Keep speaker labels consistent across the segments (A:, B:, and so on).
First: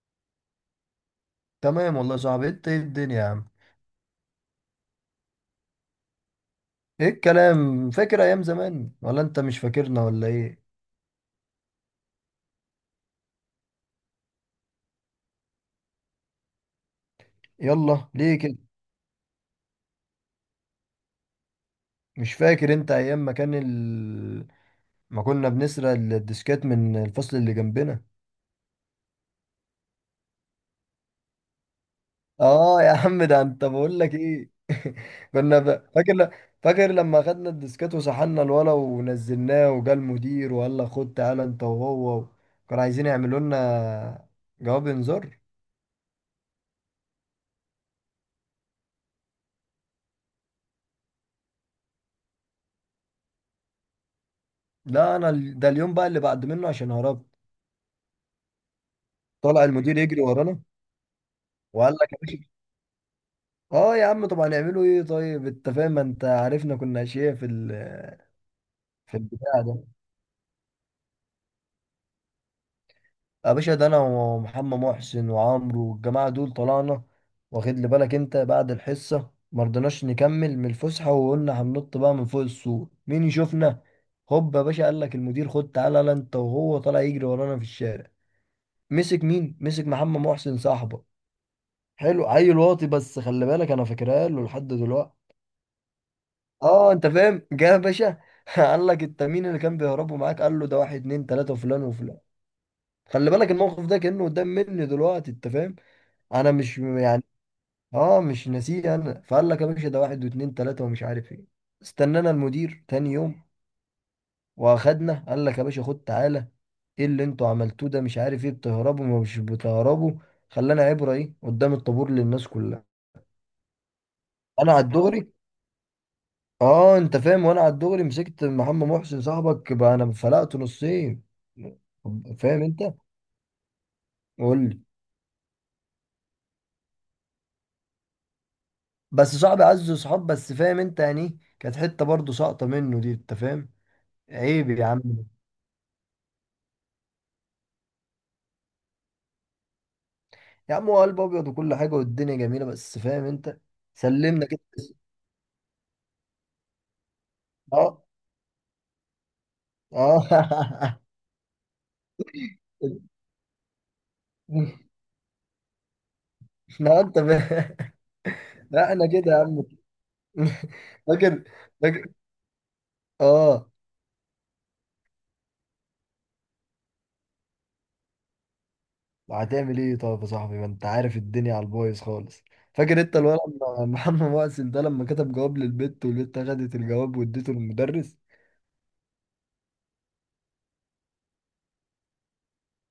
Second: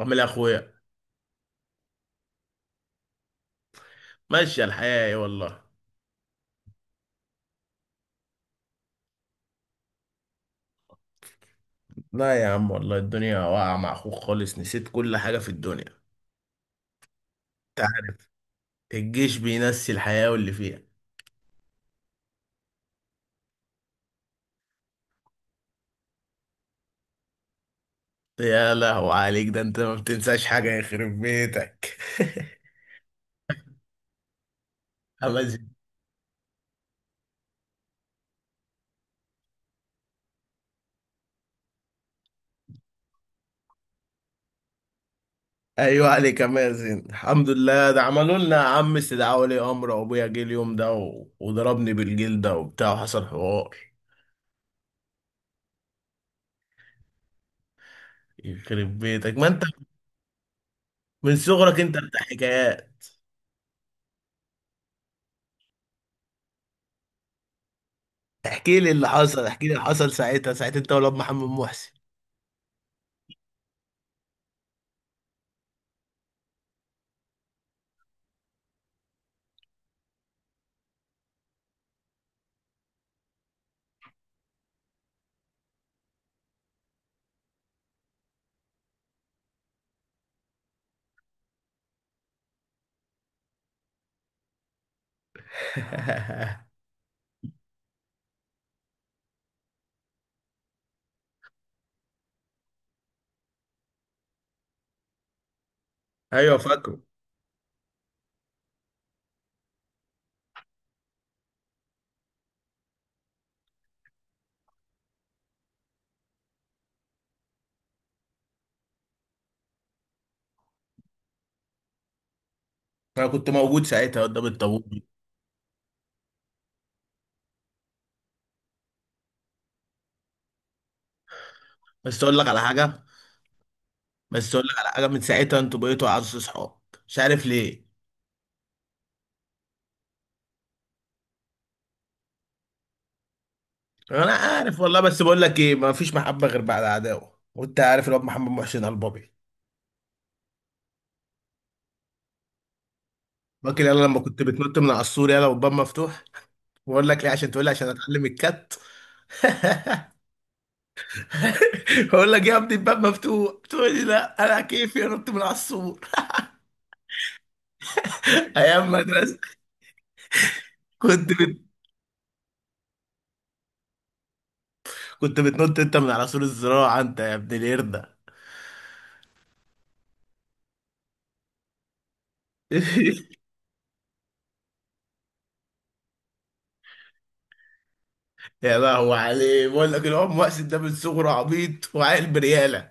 A: عامل ايه يا اخويا؟
B: تمام والله يا صاحبي، انت ايه الدنيا يا عم؟
A: ماشي الحياة ايه والله.
B: ايه الكلام؟ فاكر ايام زمان ولا انت مش فاكرنا ولا ايه؟
A: لا يا عم والله الدنيا واقعة مع اخوك خالص، نسيت كل حاجة في الدنيا. انت
B: يلا
A: عارف،
B: ليه كده؟
A: الجيش بينسي الحياة واللي فيها.
B: مش فاكر انت ايام ما كان ما كنا بنسرق الديسكات من الفصل اللي جنبنا؟
A: يا لهو عليك، ده انت ما بتنساش حاجة يخرب بيتك.
B: اه يا عم، ده انت بقول لك ايه؟ كنا
A: امازن.
B: ب... فاكر ل... فاكر لما خدنا الديسكات وسحلنا الولا ونزلناه وجا المدير وقال لك خد تعالى انت وهو، كانوا عايزين يعملوا لنا جواب انذار.
A: ايوه عليك امازن، الحمد لله، ده عملوا لنا يا عم استدعاء ولي امر، وابويا جه اليوم ده وضربني بالجلدة وبتاع وحصل حوار.
B: لا انا ده اليوم بقى اللي بعد منه عشان هربت.
A: يخرب بيتك ما انت
B: طلع المدير يجري ورانا
A: من صغرك
B: وقال
A: انت
B: لك يا
A: بتاع
B: باشا.
A: حكايات.
B: اه يا عم، طب هنعمله ايه؟ طيب انت فاهم، ما انت عارفنا كنا اشياء في في البتاع
A: احكي لي اللي
B: ده.
A: حصل ساعتها، انت ولاد محمد محسن.
B: يا باشا، ده انا ومحمد محسن وعمرو والجماعه دول طلعنا. واخد لي بالك انت؟ بعد الحصه ما رضيناش نكمل من الفسحه وقلنا هننط بقى من فوق السور، مين يشوفنا؟ هوب يا باشا، قال لك المدير خد تعالى يلا انت وهو، طالع يجري ورانا في الشارع. مسك مين؟ مسك محمد محسن صاحبه. حلو، عيل واطي، بس خلي بالك انا فاكرها له لحد دلوقتي. اه انت فاهم، جه يا باشا قال لك انت مين اللي كان بيهربوا معاك؟ قال له ده واحد اتنين تلاته وفلان وفلان. خلي بالك، الموقف ده كانه قدام مني دلوقتي، انت فاهم، انا
A: ايوه
B: مش
A: فاكره.
B: يعني. اه مش ناسيه انا. فقال لك يا باشا ده واحد واتنين تلاته ومش عارف ايه. استنانا المدير تاني يوم واخدنا، قال لك يا باشا خد تعالى. ايه اللي انتوا عملتوه ده؟ مش عارف ايه، بتهربوا ما مش بتهربوا. خلانا عبره ايه قدام الطابور للناس كلها.
A: انا كنت موجود ساعتها قدام
B: انا
A: الطابور
B: على
A: دي.
B: الدغري، اه انت فاهم، وانا على الدغري مسكت محمد محسن صاحبك، بقى انا فلقته نصين.
A: بس اقول لك على
B: فاهم
A: حاجه
B: انت؟
A: بس
B: قول
A: اقول لك
B: لي.
A: على حاجه، من ساعتها انتوا بقيتوا اعز صحاب. مش عارف ليه.
B: بس صاحبي عز صحاب، بس فاهم انت يعني ايه؟ كانت حته برضه ساقطه منه دي، انت فاهم.
A: انا
B: عيب
A: عارف
B: يا
A: والله،
B: عم،
A: بس بقول لك ايه، ما فيش محبه غير بعد عداوه، وانت عارف الواد محمد محسن البابي.
B: يا عم هو قلب ابيض وكل حاجه والدنيا جميله، بس فاهم انت.
A: فاكر يلا لما كنت
B: سلمنا كده
A: بتنط من
B: بس.
A: على السور يلا والباب مفتوح؟ بقول لك ايه عشان تقول لي عشان
B: اه.
A: اتعلم الكت.
B: اه
A: بقول لك يا ابني الباب مفتوح، تقول لي لا انا كيفي انط من على السور.
B: لا انت فاهم. لا
A: ايام
B: احنا كده يا
A: مدرسه.
B: عم.
A: كنت
B: فاكر.
A: بت...
B: فاكر. اه.
A: كنت بتنط انت من على سور الزراعه انت يا ابن القرده.
B: هتعمل ايه طيب يا صاحبي؟ ما انت عارف الدنيا على البايظ خالص. فاكر انت الولد محمد مؤسل ده لما كتب جواب للبت والبت خدت الجواب واديته للمدرس؟
A: يا لهوي عليه، بقول لك العم مقصد ده من صغره عبيط وعاقل برياله.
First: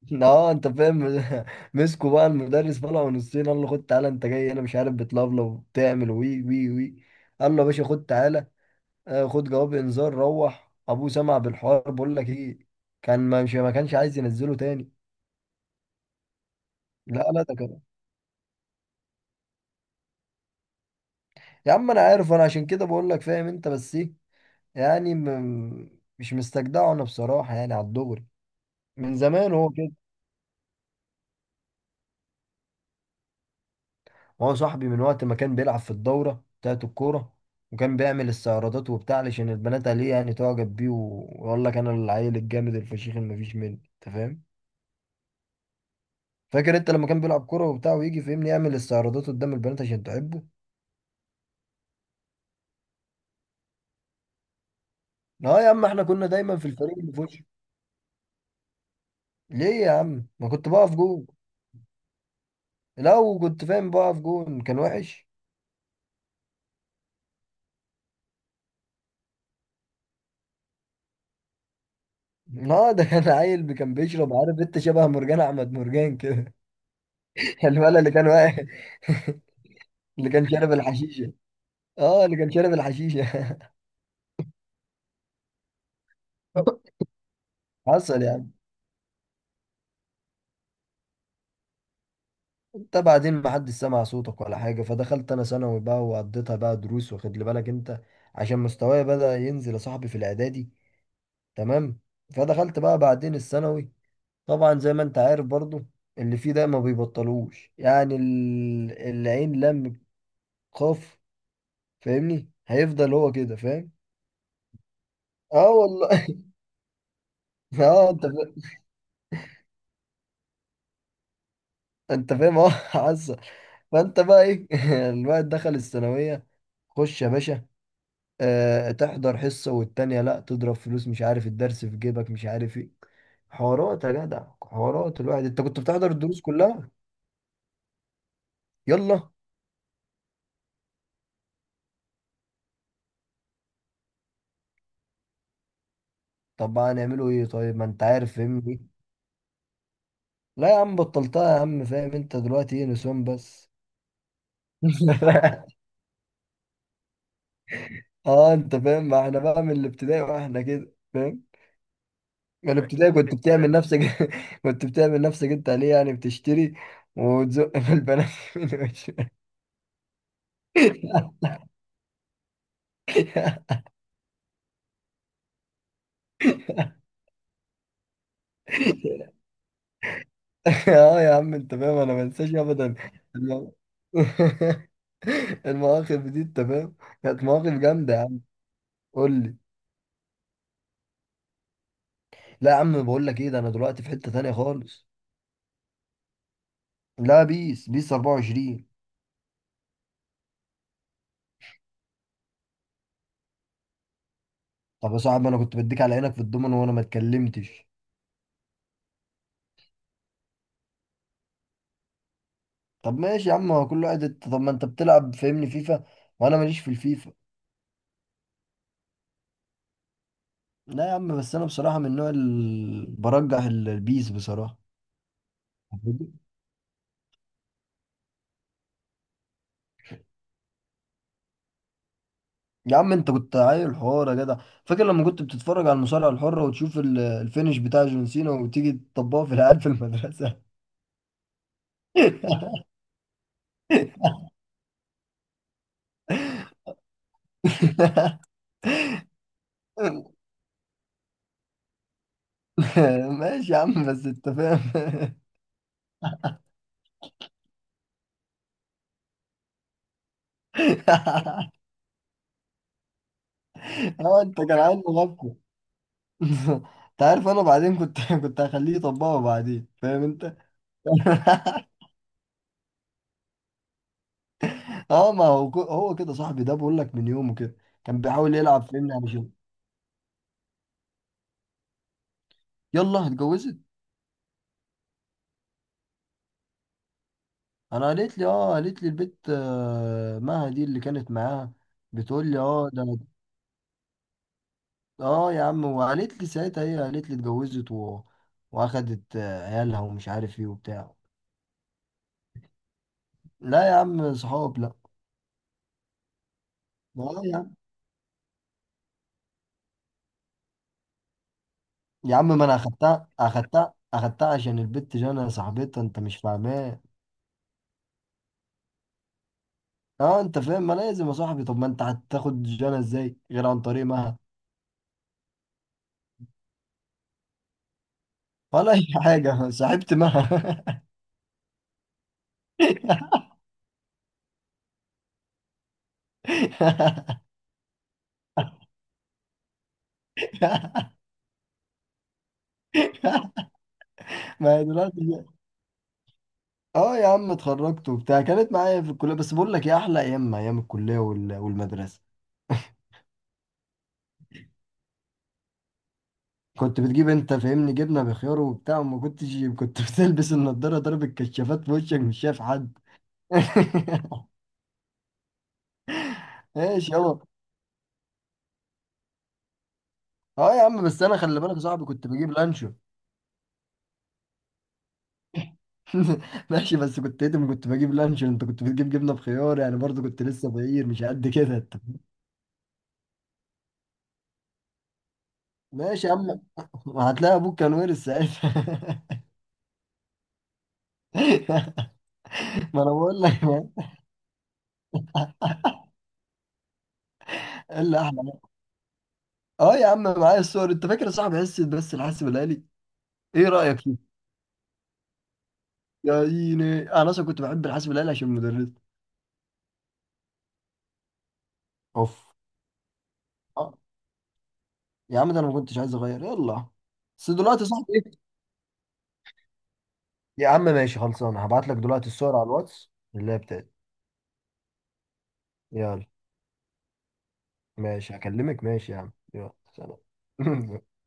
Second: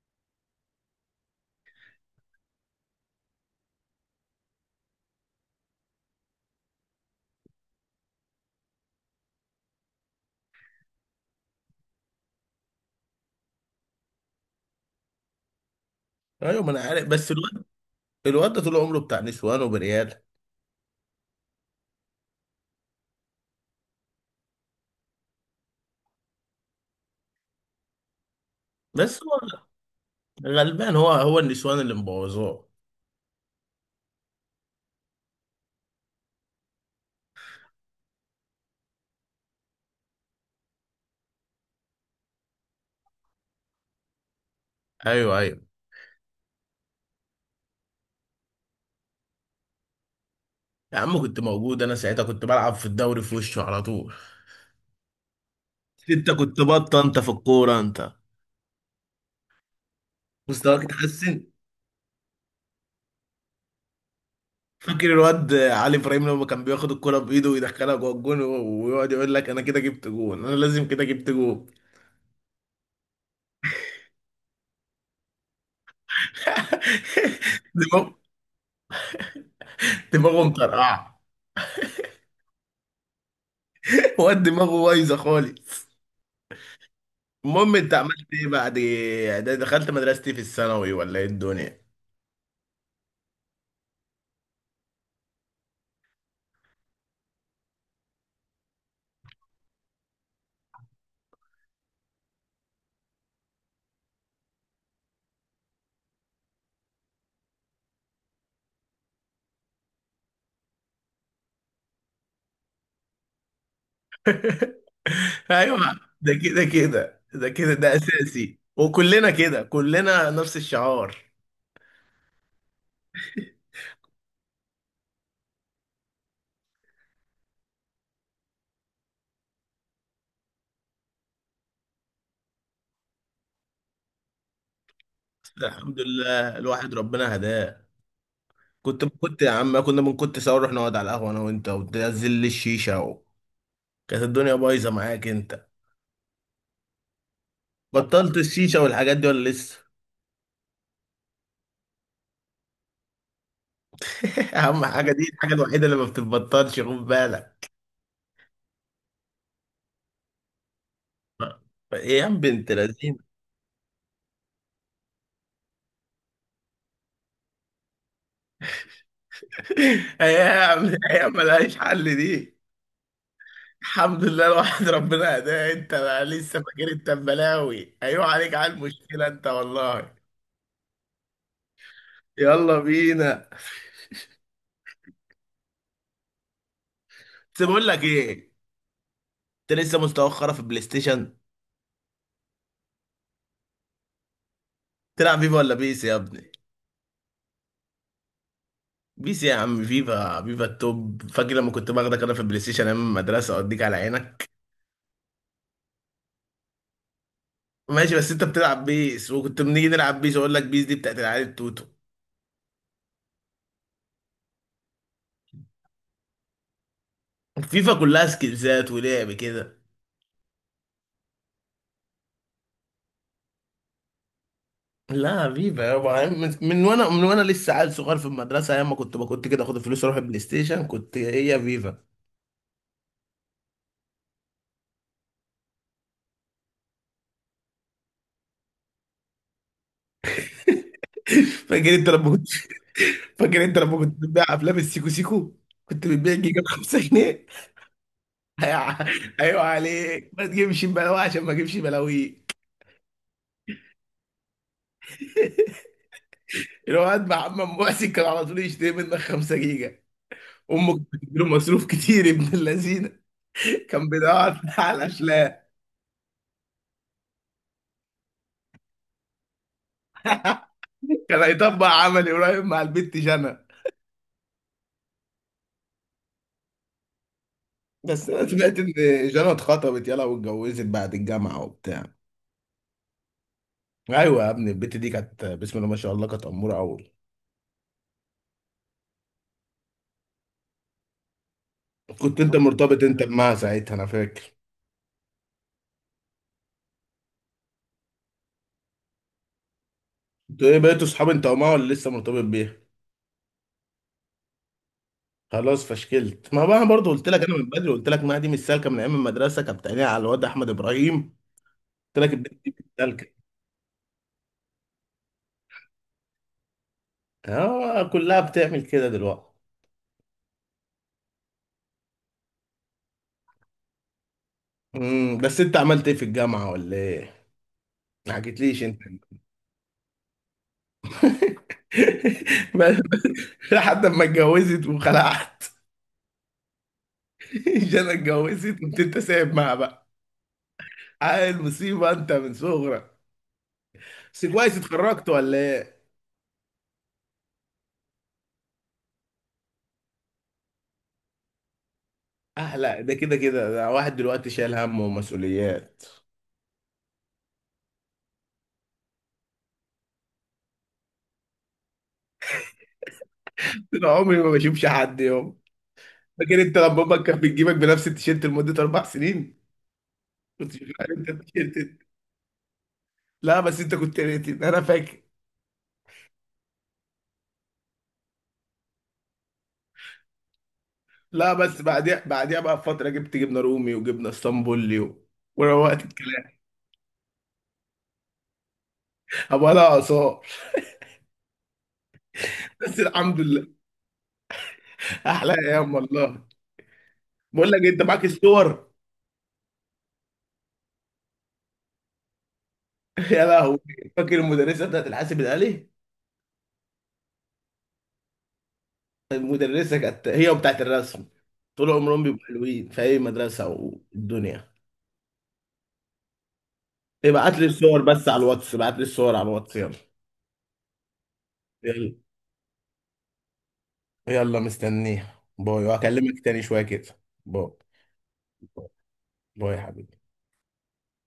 B: اه انت فاهم مسكوا بقى المدرس، طلعوا نصين. قال له خد تعالى انت جاي، انا مش عارف بتلفلف وبتعمل وي وي وي. قال له يا باشا خد تعالى. آه، خد جواب انذار، روح ابوه سمع بالحوار. بقول لك ايه، كان ما مش ما كانش عايز ينزله تاني.
A: ايوه ما انا عارف،
B: لا،
A: بس
B: لا، ده
A: الواد،
B: كده.
A: الواد ده طول عمره بتاع نسوان وبرياله.
B: يا عم انا عارف، انا عشان كده بقول لك فاهم انت. بس ايه يعني مش مستجدعه انا بصراحه يعني على الدغري. من
A: بس
B: زمان
A: هو
B: هو كده.
A: غلبان، هو هو النسوان اللي مبوظاه.
B: هو صاحبي من وقت ما كان بيلعب في الدوره بتاعت الكوره، وكان بيعمل استعراضات وبتاع علشان البنات عليه يعني تعجب بيه ويقول لك انا العيل الجامد الفشيخ اللي مفيش منه، انت فاهم.
A: ايوه ايوه.
B: فاكر انت لما كان بيلعب كوره وبتاع ويجي فهمني يعمل استعراضات قدام البنات عشان تعبه؟
A: يا عم كنت موجود انا ساعتها، كنت بلعب في الدوري في وشه على طول.
B: لا يا عم احنا كنا
A: انت
B: دايما
A: كنت
B: في الفريق
A: بطه
B: اللي
A: انت
B: في
A: في
B: وشه.
A: الكوره انت،
B: ليه يا عم؟ ما كنت
A: مستواك
B: بقف جون.
A: اتحسن.
B: لا وكنت فاهم بقف جون، كان
A: فاكر
B: وحش.
A: الواد علي ابراهيم لما كان بياخد الكوره بايده ويدخلها جوه الجون ويقعد يقول لك انا كده جبت جون، انا لازم كده جبت جون.
B: اه، ده كان عيل كان بيشرب، عارف انت، شبه مرجان احمد مرجان كده. الولد اللي
A: دماغه،
B: كان واقع اللي
A: دماغه
B: كان شارب
A: مطرقعه.
B: الحشيشه. اه اللي كان شارب الحشيشه.
A: واد دماغه بايظه خالص. المهم انت
B: حصل
A: عملت ايه
B: يعني.
A: بعد ده؟ دخلت مدرستي في الثانوي ولا ايه الدنيا؟
B: انت بعدين ما حدش سمع صوتك ولا حاجه، فدخلت انا ثانوي بقى وقضيتها بقى دروس، واخد لي بالك انت عشان مستواي بدأ ينزل يا صاحبي في الاعدادي. تمام. فدخلت بقى بعدين الثانوي، طبعا زي ما انت عارف برضو اللي فيه ده ما بيبطلوش، يعني العين لم قاف. فاهمني، هيفضل هو كده، فاهم. اه
A: ايوه،
B: والله
A: ده كده كده، ده كده، ده
B: اه انت
A: اساسي، وكلنا كده، كلنا نفس الشعار.
B: انت فاهم اه عزه. فانت بقى ايه؟ الواحد دخل الثانويه. خش يا باشا، آه، تحضر حصه والتانيه لا، تضرب فلوس، مش عارف الدرس في جيبك، مش عارف ايه. حوارات يا جدع حوارات. الواحد
A: بس
B: انت كنت
A: الحمد
B: بتحضر الدروس
A: لله
B: كلها؟
A: الواحد ربنا هداه. كنت
B: يلا.
A: كنت يا عم، كنا من كنت سوا نروح نقعد على القهوه انا وانت، وتنزل لي الشيشه كانت الدنيا بايظه معاك انت.
B: طب بقى هنعمله ايه طيب؟ ما انت عارف
A: بطلت
B: فاهمني.
A: الشيشه والحاجات دي ولا لسه؟
B: لا يا عم بطلتها يا عم، فاهم انت، دلوقتي ايه، نسوان بس.
A: اهم حاجه دي، الحاجه الوحيده اللي ما بتتبطلش، خد بالك.
B: اه انت فاهم، ما احنا بقى من الابتدائي واحنا كده، فاهم.
A: ايه يا عم بنت
B: من الابتدائي
A: لذينه.
B: كنت بتعمل نفسك كنت بتعمل نفسك انت عليه يعني بتشتري وتزق في البنات من وش.
A: ايام ايام ملهاش حل دي. الحمد لله الواحد ربنا هداه. انت بقى لسه فاكر انت بلاوي، ايوه عليك على المشكله انت والله.
B: اه يا عم انت فاهم، انا ما انساش
A: يلا
B: ابدا.
A: بينا.
B: الم- المواقف دي انت فاهم، كانت
A: بس
B: مواقف
A: بقول لك
B: جامده يا عم.
A: ايه،
B: قول لي.
A: انت لسه مستوخره في البلاي ستيشن؟
B: لا يا عم، بقول لك ايه، ده انا دلوقتي في حته تانية خالص.
A: تلعب فيفا ولا بيس يا ابني؟
B: لا بيس، بيس 24.
A: بيس يا عم؟ فيفا، فيفا التوب. فاكر لما كنت باخدك انا في البلاي ستيشن ايام المدرسه اوديك على عينك؟
B: طب يا صاحبي انا كنت بديك على عينك في الضمن وانا ما اتكلمتش.
A: ماشي، بس انت بتلعب بيس، وكنت بنيجي نلعب بيس، اقول لك بيس دي بتاعت العيال التوتو.
B: طب ماشي يا عم، هو كل واحد، طب ما انت بتلعب فاهمني فيفا وانا ماليش في الفيفا.
A: فيفا كلها سكيلزات ولعب كده.
B: لا يا عم بس انا بصراحه من النوع اللي برجح البيس بصراحه.
A: لا حبيبي يابا، يعني من وانا لسه عيل صغير في المدرسه، ايام ما كنت كنت كده اخد الفلوس اروح البلاي ستيشن، كنت هي يا فيفا.
B: يا عم انت كنت عيل حوار يا جدع. فاكر لما كنت بتتفرج على المصارعه الحره وتشوف الفينش بتاع جون سينا وتيجي تطبقه في العيال في المدرسه؟
A: فاكر انت لما كنت فاكر انت لما كنت بتبيع افلام السيكو سيكو؟ كنت بتبيع جيجا ب 5 جنيه. هيع- ايوه عليك ما تجيبش بلاوي عشان ما اجيبش بلاوي.
B: ماشي يا عم، بس انت فاهم
A: الواد محمد محسن كان على طول يشتري منك 5 جيجا. امك كانت بتديله مصروف كتير ابن اللذينه. كان بيدور
B: اه انت كان
A: على
B: عيل مغفل.
A: الافلام.
B: انت عارف انا بعدين كنت كنت هخليه يطبقه بعدين، فاهم انت.
A: كان هيطبق عملي قريب مع البت جنى.
B: اه، ما هو هو كده صاحبي ده، بقول لك من يومه كده كان
A: بس انا
B: بيحاول
A: سمعت
B: يلعب
A: ان
B: فيني على.
A: جانا اتخطبت، يلا، واتجوزت بعد الجامعه وبتاع.
B: يلا اتجوزت.
A: ايوه يا ابني، البت دي كانت بسم الله ما شاء الله، كانت اموره قوي.
B: انا قالت لي اه، قالت لي البت، آه، مها دي اللي كانت معاها،
A: كنت
B: بتقول
A: انت
B: لي اه
A: مرتبط
B: ده
A: انت بمها ساعتها انا فاكر.
B: اه يا عم. وقالت لي ساعتها، هي قالت لي واخدت آه، عيالها ومش عارف ايه
A: انتوا ايه بقيتوا
B: وبتاع.
A: اصحاب انت ومها ولا لسه مرتبط بيها؟
B: لا يا عم، صحاب لا.
A: خلاص فشكلت. ما بقى انا برضه قلت لك،
B: لا
A: انا
B: يا
A: من
B: عم،
A: بدري قلت لك ما دي مش سالكه، من ايام المدرسه كانت بتعينيها على الواد احمد ابراهيم. قلت لك
B: يا عم
A: البت
B: ما انا
A: دي مش سالكه.
B: اخدتها اخدتها اخدتها عشان البت جانا صاحبتها، انت مش فاهماه.
A: اه كلها بتعمل كده دلوقتي.
B: اه انت فاهم، ما لازم يا صاحبي، طب ما انت هتاخد جانا ازاي غير عن طريق مها؟
A: بس انت عملت ايه في الجامعه ولا ايه؟ ما حكيتليش
B: ولا
A: انت.
B: اي حاجه، صاحبت مها.
A: لحد ما اتجوزت وخلعت. جانا اتجوزت، قمت انت سايب معاها بقى. عيل مصيبه انت من صغرك. بس كويس
B: ما هي
A: اتخرجت
B: دلوقتي.
A: ولا ايه؟
B: اه يا عم اتخرجت وبتاع، كانت معايا في الكليه، بس بقول لك يا احلى ايام ايام الكليه والمدرسه.
A: اه لا ده كده كده، ده واحد دلوقتي شايل هم ومسؤوليات.
B: كنت بتجيب انت فاهمني جبنه بخيار وبتاع وما كنتش كنت بتلبس النضاره، ضرب الكشافات في وشك مش شايف حد
A: انا عمري ما بشوفش حد يوم. فاكر انت لما
B: ايش
A: امك
B: يابا،
A: كانت بتجيبك بنفس التيشيرت لمده 4 سنين؟ كنت
B: اه يا عم
A: شغال
B: بس
A: انت
B: انا خلي بالك يا
A: التيشيرت.
B: صاحبي كنت بجيب لانشو
A: لا بس انت كنت ريتد انا فاكر.
B: ماشي بس كنت ايتم، كنت بجيب لانشو، انت كنت بتجيب جبنه بخيار، يعني برضه كنت لسه فقير مش قد
A: لا
B: كده
A: بس
B: انت.
A: بعديها بقى بفتره جبت جبنه رومي وجبنه اسطنبولي وروقت
B: ماشي يا
A: الكلام.
B: عم هتلاقي ابوك كان وارث ساعتها.
A: ابقى لها اثار. بس
B: ما انا
A: الحمد
B: بقول لك
A: لله.
B: ايه
A: احلى ايام والله. بقول لك إيه، انت
B: اللي
A: معاك
B: احلى.
A: الصور؟
B: اه يا عم معايا الصور، انت فاكر صاحب حصه بس الحاسب الالي؟
A: يا
B: ايه
A: لهوي.
B: رايك فيه؟
A: فاكر المدرسه بتاعت الحاسب الالي؟
B: يا ديني انا اصلا كنت بحب الحاسب الالي عشان المدرس.
A: المدرسه كانت هي وبتاعت الرسم طول عمرهم
B: اوف.
A: بيبقوا حلوين في اي مدرسه
B: اه
A: والدنيا.
B: يا عم ده انا ما كنتش عايز اغير، يلا. بس دلوقتي صاحب ايه؟
A: ابعت لي الصور على الواتس يلا.
B: يا عم ماشي خلصان، هبعت لك
A: يلا
B: دلوقتي الصور على الواتس اللي هي بتاعتي.
A: يلا، مستنيها. باي،
B: يلا.
A: وهكلمك تاني شويه كده. باي.
B: ماشي هكلمك،
A: باي
B: ماشي يا عم يلا
A: باي يا حبيبي.
B: سلام.